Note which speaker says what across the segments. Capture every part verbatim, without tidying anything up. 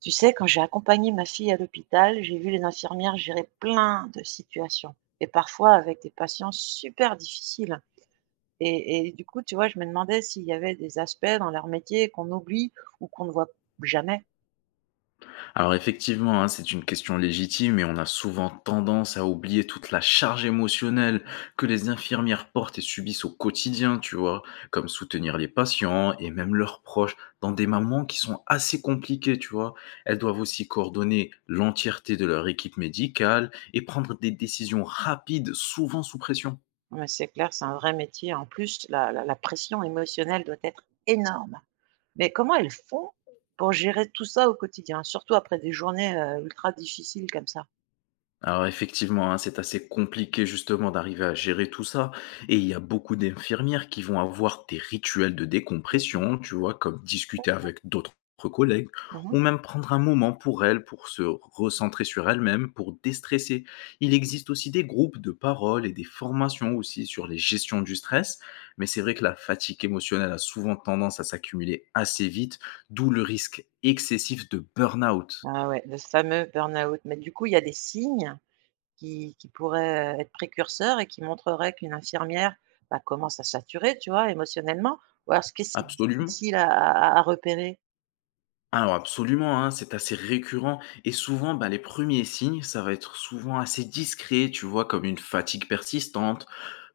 Speaker 1: Tu sais, quand j'ai accompagné ma fille à l'hôpital, j'ai vu les infirmières gérer plein de situations et parfois avec des patients super difficiles. Et, et du coup, tu vois, je me demandais s'il y avait des aspects dans leur métier qu'on oublie ou qu'on ne voit jamais.
Speaker 2: Alors effectivement, hein, c'est une question légitime et on a souvent tendance à oublier toute la charge émotionnelle que les infirmières portent et subissent au quotidien, tu vois, comme soutenir les patients et même leurs proches dans des moments qui sont assez compliqués, tu vois. Elles doivent aussi coordonner l'entièreté de leur équipe médicale et prendre des décisions rapides, souvent sous pression.
Speaker 1: Mais c'est clair, c'est un vrai métier. En plus, la, la- la pression émotionnelle doit être énorme. Mais comment elles font pour gérer tout ça au quotidien, surtout après des journées euh, ultra difficiles comme ça?
Speaker 2: Alors effectivement, hein, c'est assez compliqué justement d'arriver à gérer tout ça. Et il y a beaucoup d'infirmières qui vont avoir des rituels de décompression, tu vois, comme discuter avec d'autres collègues,
Speaker 1: Mhm.
Speaker 2: ou même prendre un moment pour elles, pour se recentrer sur elles-mêmes, pour déstresser. Il existe aussi des groupes de parole et des formations aussi sur les gestions du stress, mais c'est vrai que la fatigue émotionnelle a souvent tendance à s'accumuler assez vite, d'où le risque excessif de burn-out.
Speaker 1: Ah ouais, le fameux burn-out. Mais du coup, il y a des signes qui qui pourrait, euh, être précurseur et qui montrerait qu'une infirmière, bah, commence à saturer, tu vois, émotionnellement? Ou alors est-ce que c'est
Speaker 2: Absolument.
Speaker 1: difficile à à à repérer?
Speaker 2: Alors absolument, hein, c'est assez récurrent et souvent, bah, les premiers signes, ça va être souvent assez discret, tu vois, comme une fatigue persistante,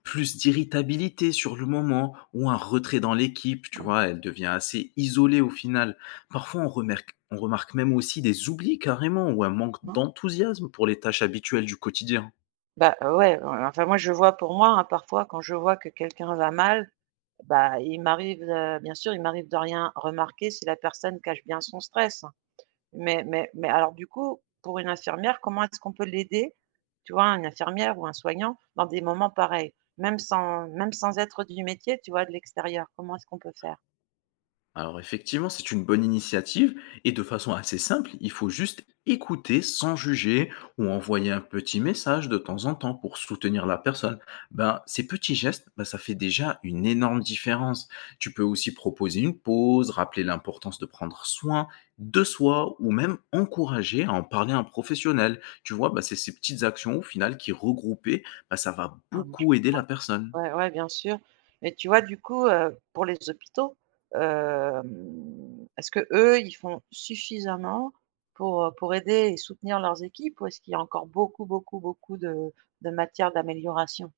Speaker 2: plus d'irritabilité sur le moment ou un retrait dans l'équipe, tu
Speaker 1: Ouais.
Speaker 2: vois, elle devient assez isolée au final. Parfois, on remarque, on remarque même aussi des oublis carrément ou un manque
Speaker 1: Non?
Speaker 2: d'enthousiasme pour les tâches habituelles du quotidien.
Speaker 1: Bah, euh, ouais, ouais, enfin moi je vois pour moi, hein, parfois quand je vois que quelqu'un va mal, bah, il m'arrive, heu, bien sûr, il m'arrive de rien remarquer si la personne cache bien son stress. Mais mais mais alors du coup, pour une infirmière, comment est-ce qu'on peut l'aider, tu vois, une infirmière ou un soignant dans des moments pareils? Même sans même sans être du métier, tu vois, de l'extérieur, comment est-ce qu'on peut faire?
Speaker 2: Alors effectivement, c'est une bonne initiative et de façon assez simple, il faut juste écouter sans juger ou envoyer un petit message de temps en temps pour soutenir la personne. Ben, ces petits gestes, ben, ça fait déjà une énorme différence. Tu peux aussi proposer une pause, rappeler l'importance de prendre soin de soi ou même encourager à en parler à un professionnel. Tu vois, ben, c'est ces petites actions au final qui regroupées, ben, ça va
Speaker 1: Mmh. Je
Speaker 2: beaucoup aider la personne.
Speaker 1: Ouais, ouais, bien sûr. Mais tu vois, du coup, heu, pour les hôpitaux, hem, est-ce que eux ils font suffisamment pour, pour aider et soutenir leurs équipes, ou est-ce qu'il y a encore beaucoup, beaucoup, beaucoup de de matière d'amélioration?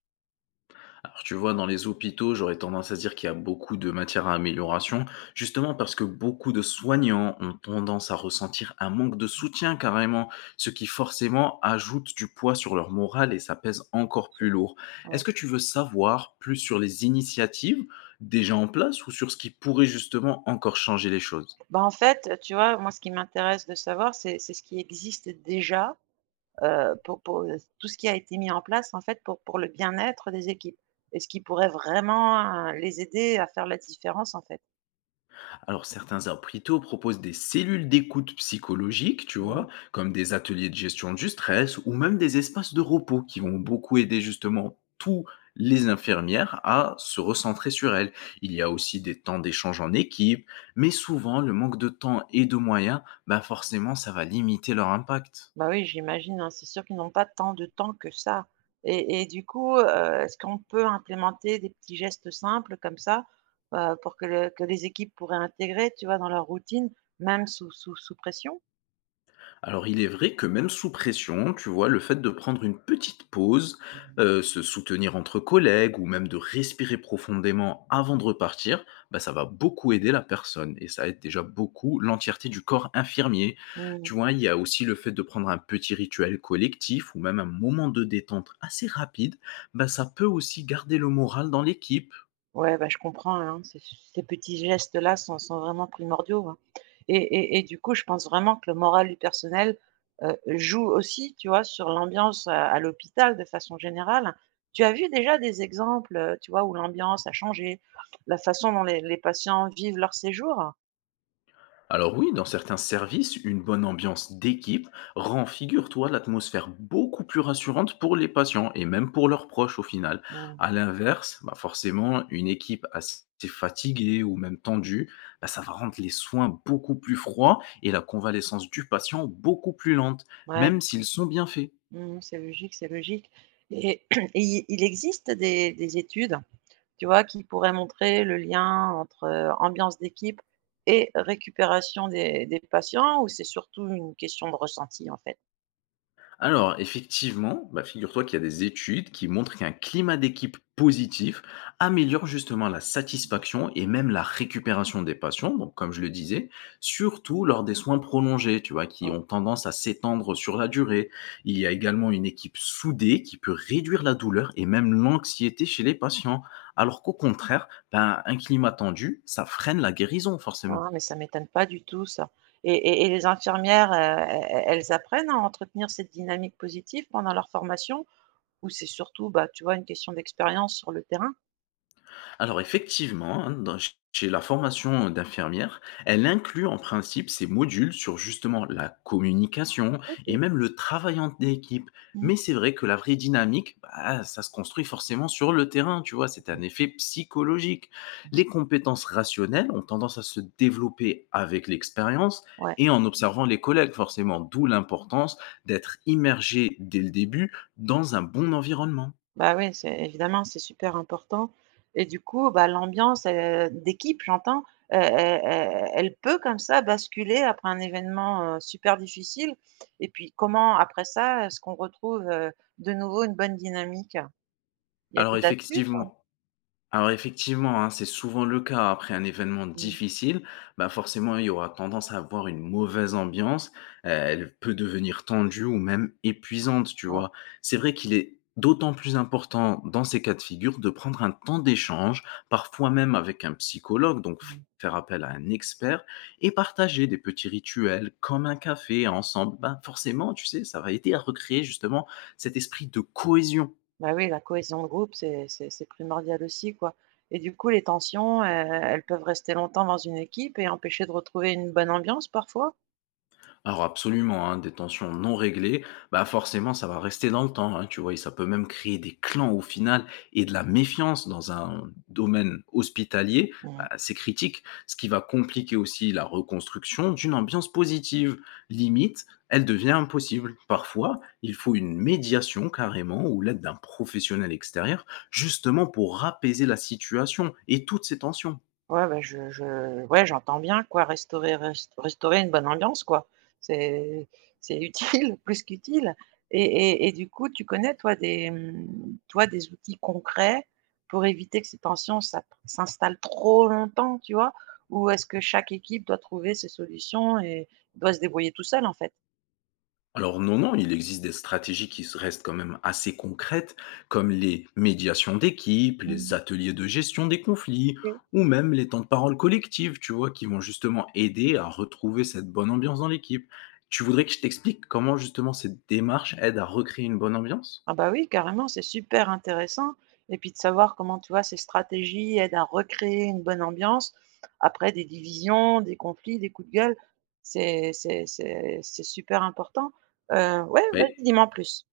Speaker 2: Alors, tu vois, dans les hôpitaux, j'aurais tendance à dire qu'il y a beaucoup de matière à amélioration, justement parce que beaucoup de soignants ont tendance à ressentir un manque de soutien carrément, ce qui forcément ajoute du poids sur leur morale et ça pèse encore plus lourd. Est-ce
Speaker 1: Ouais.
Speaker 2: que tu veux savoir plus sur les initiatives déjà en place ou sur ce qui pourrait justement encore changer les choses?
Speaker 1: Bah, en fait, tu vois, moi, ce qui m'intéresse de savoir, c'est c'est ce qui existe déjà, heu, pour pour, heu, tout ce qui a été mis en place, en fait, pour pour le bien-être des équipes et ce qui pourrait vraiment, heu, les aider à faire la différence, en fait.
Speaker 2: Alors, certains hôpitaux proposent des cellules d'écoute psychologique, tu
Speaker 1: Mmh.
Speaker 2: vois, comme des ateliers de gestion du stress ou même des espaces de repos qui vont beaucoup aider justement tous les infirmières à se recentrer sur elles. Il y a aussi des temps d'échange en équipe, mais souvent, le manque de temps et de moyens, bah forcément, ça va limiter leur impact.
Speaker 1: Bah oui, j'imagine, hein, c'est sûr qu'ils n'ont pas tant de temps que ça et et du coup, heu, est-ce qu'on peut implémenter des petits gestes simples comme ça, heu, pour que le que les équipes pourraient intégrer, tu vois, dans leur routine, même sous sous sous pression?
Speaker 2: Alors il est vrai que même sous pression, tu vois, le fait de prendre une petite pause,
Speaker 1: Mmh.
Speaker 2: heu, se soutenir entre collègues ou même de respirer profondément avant de repartir, bah, ça va beaucoup aider la personne et ça aide déjà beaucoup l'entièreté du corps infirmier.
Speaker 1: Mmh.
Speaker 2: Tu vois, il y a aussi le fait de prendre un petit rituel collectif ou même un moment de détente assez rapide, bah, ça peut aussi garder le moral dans l'équipe.
Speaker 1: Ouais, bah, je comprends, hein, ces ces petits gestes-là sont sont vraiment primordiaux, hein, et et et du coup, je pense vraiment que le moral du personnel, heu, joue aussi, tu vois, sur l'ambiance, heu, à l'hôpital de façon générale. Tu as vu déjà des exemples, heu, tu vois, où l'ambiance a changé, la façon dont les les patients vivent leur séjour?
Speaker 2: Alors oui, dans certains services, une bonne ambiance d'équipe rend, figure-toi, l'atmosphère beaucoup plus rassurante pour les patients et même pour leurs proches au final.
Speaker 1: Mmh.
Speaker 2: À l'inverse, bah forcément, une équipe assez fatiguée ou même tendue, bah ça va rendre les soins beaucoup plus froids et la convalescence du patient beaucoup plus lente,
Speaker 1: Ouais,
Speaker 2: même s'ils sont bien faits.
Speaker 1: mmh, c'est logique, c'est logique, et et il il existe des des études. Tu vois? Qui pourrait montrer le lien entre, heu, ambiance d'équipe et récupération des des patients, ou c'est surtout une question de ressenti, en fait?
Speaker 2: Alors, effectivement, bah, figure-toi qu'il y a des études qui montrent qu'un climat d'équipe positif améliore justement la satisfaction et même la récupération des patients, donc comme je le disais, surtout lors des soins prolongés, tu vois, qui
Speaker 1: Ouais.
Speaker 2: ont tendance à s'étendre sur la durée. Il y a également une équipe soudée qui peut réduire la douleur et même l'anxiété chez les patients, alors qu'au contraire, ben, un climat tendu, ça freine la guérison forcément.
Speaker 1: Ah, mais ça m'étonne pas du tout ça, et et et les infirmières, heu, e e elles apprennent à entretenir cette dynamique positive pendant leur formation, ou c'est surtout, bah, tu vois, une question d'expérience sur le terrain?
Speaker 2: Alors effectivement, hein, dans- chez la formation d'infirmière, elle inclut en principe ces modules sur justement la communication et
Speaker 1: OK.
Speaker 2: même le travail en équipe.
Speaker 1: Mmh.
Speaker 2: Mais c'est vrai que la vraie dynamique, bah, ça se construit forcément sur le terrain, tu vois, c'est un effet psychologique. Les compétences rationnelles ont tendance à se développer avec l'expérience
Speaker 1: Ouais.
Speaker 2: et en observant les collègues, forcément, d'où l'importance d'être immergé dès le début dans un bon environnement.
Speaker 1: Bah oui, c'est évidemment, c'est super important, et du coup, bah, l'ambiance, heu, d'équipe, j'entends, heu, elle elle elle peut comme ça basculer après un événement, heu, super difficile, et puis comment après ça, est-ce qu'on retrouve, heu, de nouveau une bonne dynamique? Il y a
Speaker 2: Alors
Speaker 1: des astuces, hein?
Speaker 2: effectivement, Alors effectivement, hein, c'est souvent le cas après un événement
Speaker 1: Mmh,
Speaker 2: difficile. Bah forcément, il y aura tendance à avoir une mauvaise ambiance. euh, Elle peut devenir tendue ou même épuisante, tu
Speaker 1: ouais,
Speaker 2: vois. C'est vrai qu'il est d'autant plus important dans ces cas de figure de prendre un temps d'échange, parfois même avec un psychologue, donc f-
Speaker 1: mmh.
Speaker 2: faire appel à un expert et partager des petits rituels comme un café ensemble. Bah forcément, tu sais, ça va aider à recréer justement cet esprit de cohésion.
Speaker 1: Bah oui, la cohésion de groupe, c'est c'est c'est primordial aussi, quoi, et du coup, les tensions, heu, elles peuvent rester longtemps dans une équipe et empêcher de retrouver une bonne ambiance parfois?
Speaker 2: Alors absolument, hein, des tensions non réglées, bah forcément ça va rester dans le temps, hein, tu vois, et ça peut même créer des clans au final et de la méfiance dans un domaine hospitalier,
Speaker 1: Mmh.
Speaker 2: bah, c'est critique, ce qui va compliquer aussi la reconstruction d'une ambiance positive. Limite, elle devient impossible. Parfois, il faut une médiation carrément ou l'aide d'un professionnel extérieur, justement pour apaiser la situation et toutes ces tensions.
Speaker 1: Ouais, bah, je je ouais, j'entends bien quoi, restaurer rest restaurer une bonne ambiance quoi. C'est c'est utile, plus qu'utile, et et et du coup, tu connais toi des, mmh, toi des outils concrets pour éviter que ces tensions s'ap s'installent trop longtemps, tu vois? Ou est-ce que chaque équipe doit trouver ses solutions et doit se débrouiller tout seul en fait?
Speaker 2: Alors non, non, il existe des stratégies qui s- restent quand même assez concrètes, comme les médiations d'équipe, les
Speaker 1: Mmh.
Speaker 2: ateliers de gestion des conflits, ou même les temps de parole collective, tu vois, qui vont justement aider à retrouver cette bonne ambiance dans l'équipe. Tu voudrais que je t'explique comment justement cette démarche aide à recréer une bonne ambiance?
Speaker 1: Ah bah oui, carrément, c'est super intéressant. Et puis de savoir comment, tu vois, ces stratégies aident à recréer une bonne ambiance après des divisions, des conflits, des coups de gueule. C'est c'est c'est c'est super important. Heu, ouais,
Speaker 2: Bah,
Speaker 1: vas-y, dis-moi en plus.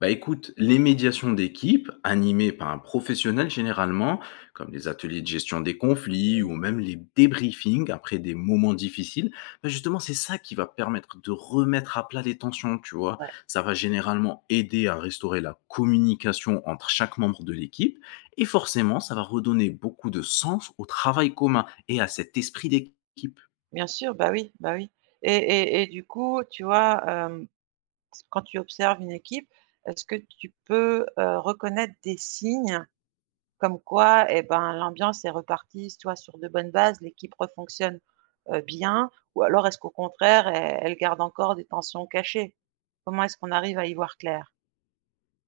Speaker 2: Bah écoute, les médiations d'équipe, animées par un professionnel généralement, comme les ateliers de gestion des conflits ou même les débriefings après des moments difficiles, bah justement c'est ça qui va permettre de remettre à plat les tensions, tu vois.
Speaker 1: Ouais,
Speaker 2: Ça va généralement aider à restaurer la communication entre chaque membre de l'équipe et forcément ça va redonner beaucoup de sens au travail commun et à cet esprit d'équipe.
Speaker 1: bien sûr, bah oui, bah oui. Et et et du coup, tu vois, hem, quand tu observes une équipe, est-ce que tu peux, heu, reconnaître des signes comme quoi, eh ben, l'ambiance est repartie soit sur de bonnes bases, l'équipe refonctionne, heu, bien, ou alors est-ce qu'au contraire, elle elle garde encore des tensions cachées? Comment est-ce qu'on arrive à y voir clair?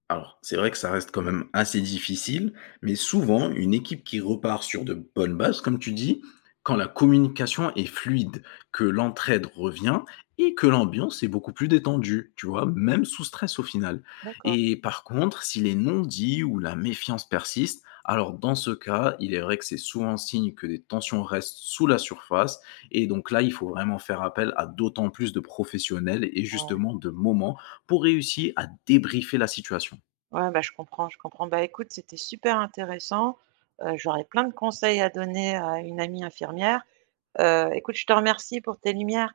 Speaker 2: Alors, c'est vrai que ça reste quand même assez difficile, mais souvent, une équipe qui repart sur de bonnes bases, comme tu dis, quand la communication est fluide, que l'entraide revient et que l'ambiance est beaucoup plus détendue, tu vois, même sous stress au final.
Speaker 1: D'accord,
Speaker 2: Et par contre, si les non-dits ou la méfiance persistent, alors dans ce cas, il est vrai que c'est souvent signe que des tensions restent sous la surface. Et donc là, il faut vraiment faire appel à d'autant plus de professionnels et
Speaker 1: ouais.
Speaker 2: justement de moments pour réussir à débriefer la situation.
Speaker 1: Ouais, bah, je comprends, je comprends. Bah, écoute, c'était super intéressant, heu, j'aurais plein de conseils à donner à une amie infirmière. Heu, écoute, je te remercie pour tes lumières.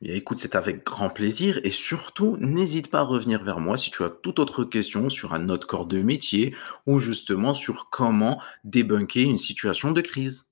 Speaker 2: Bien, écoute, c'est avec grand plaisir et surtout, n'hésite pas à revenir vers moi si tu as toute autre question sur un autre corps de métier ou justement sur comment débunker une situation de crise.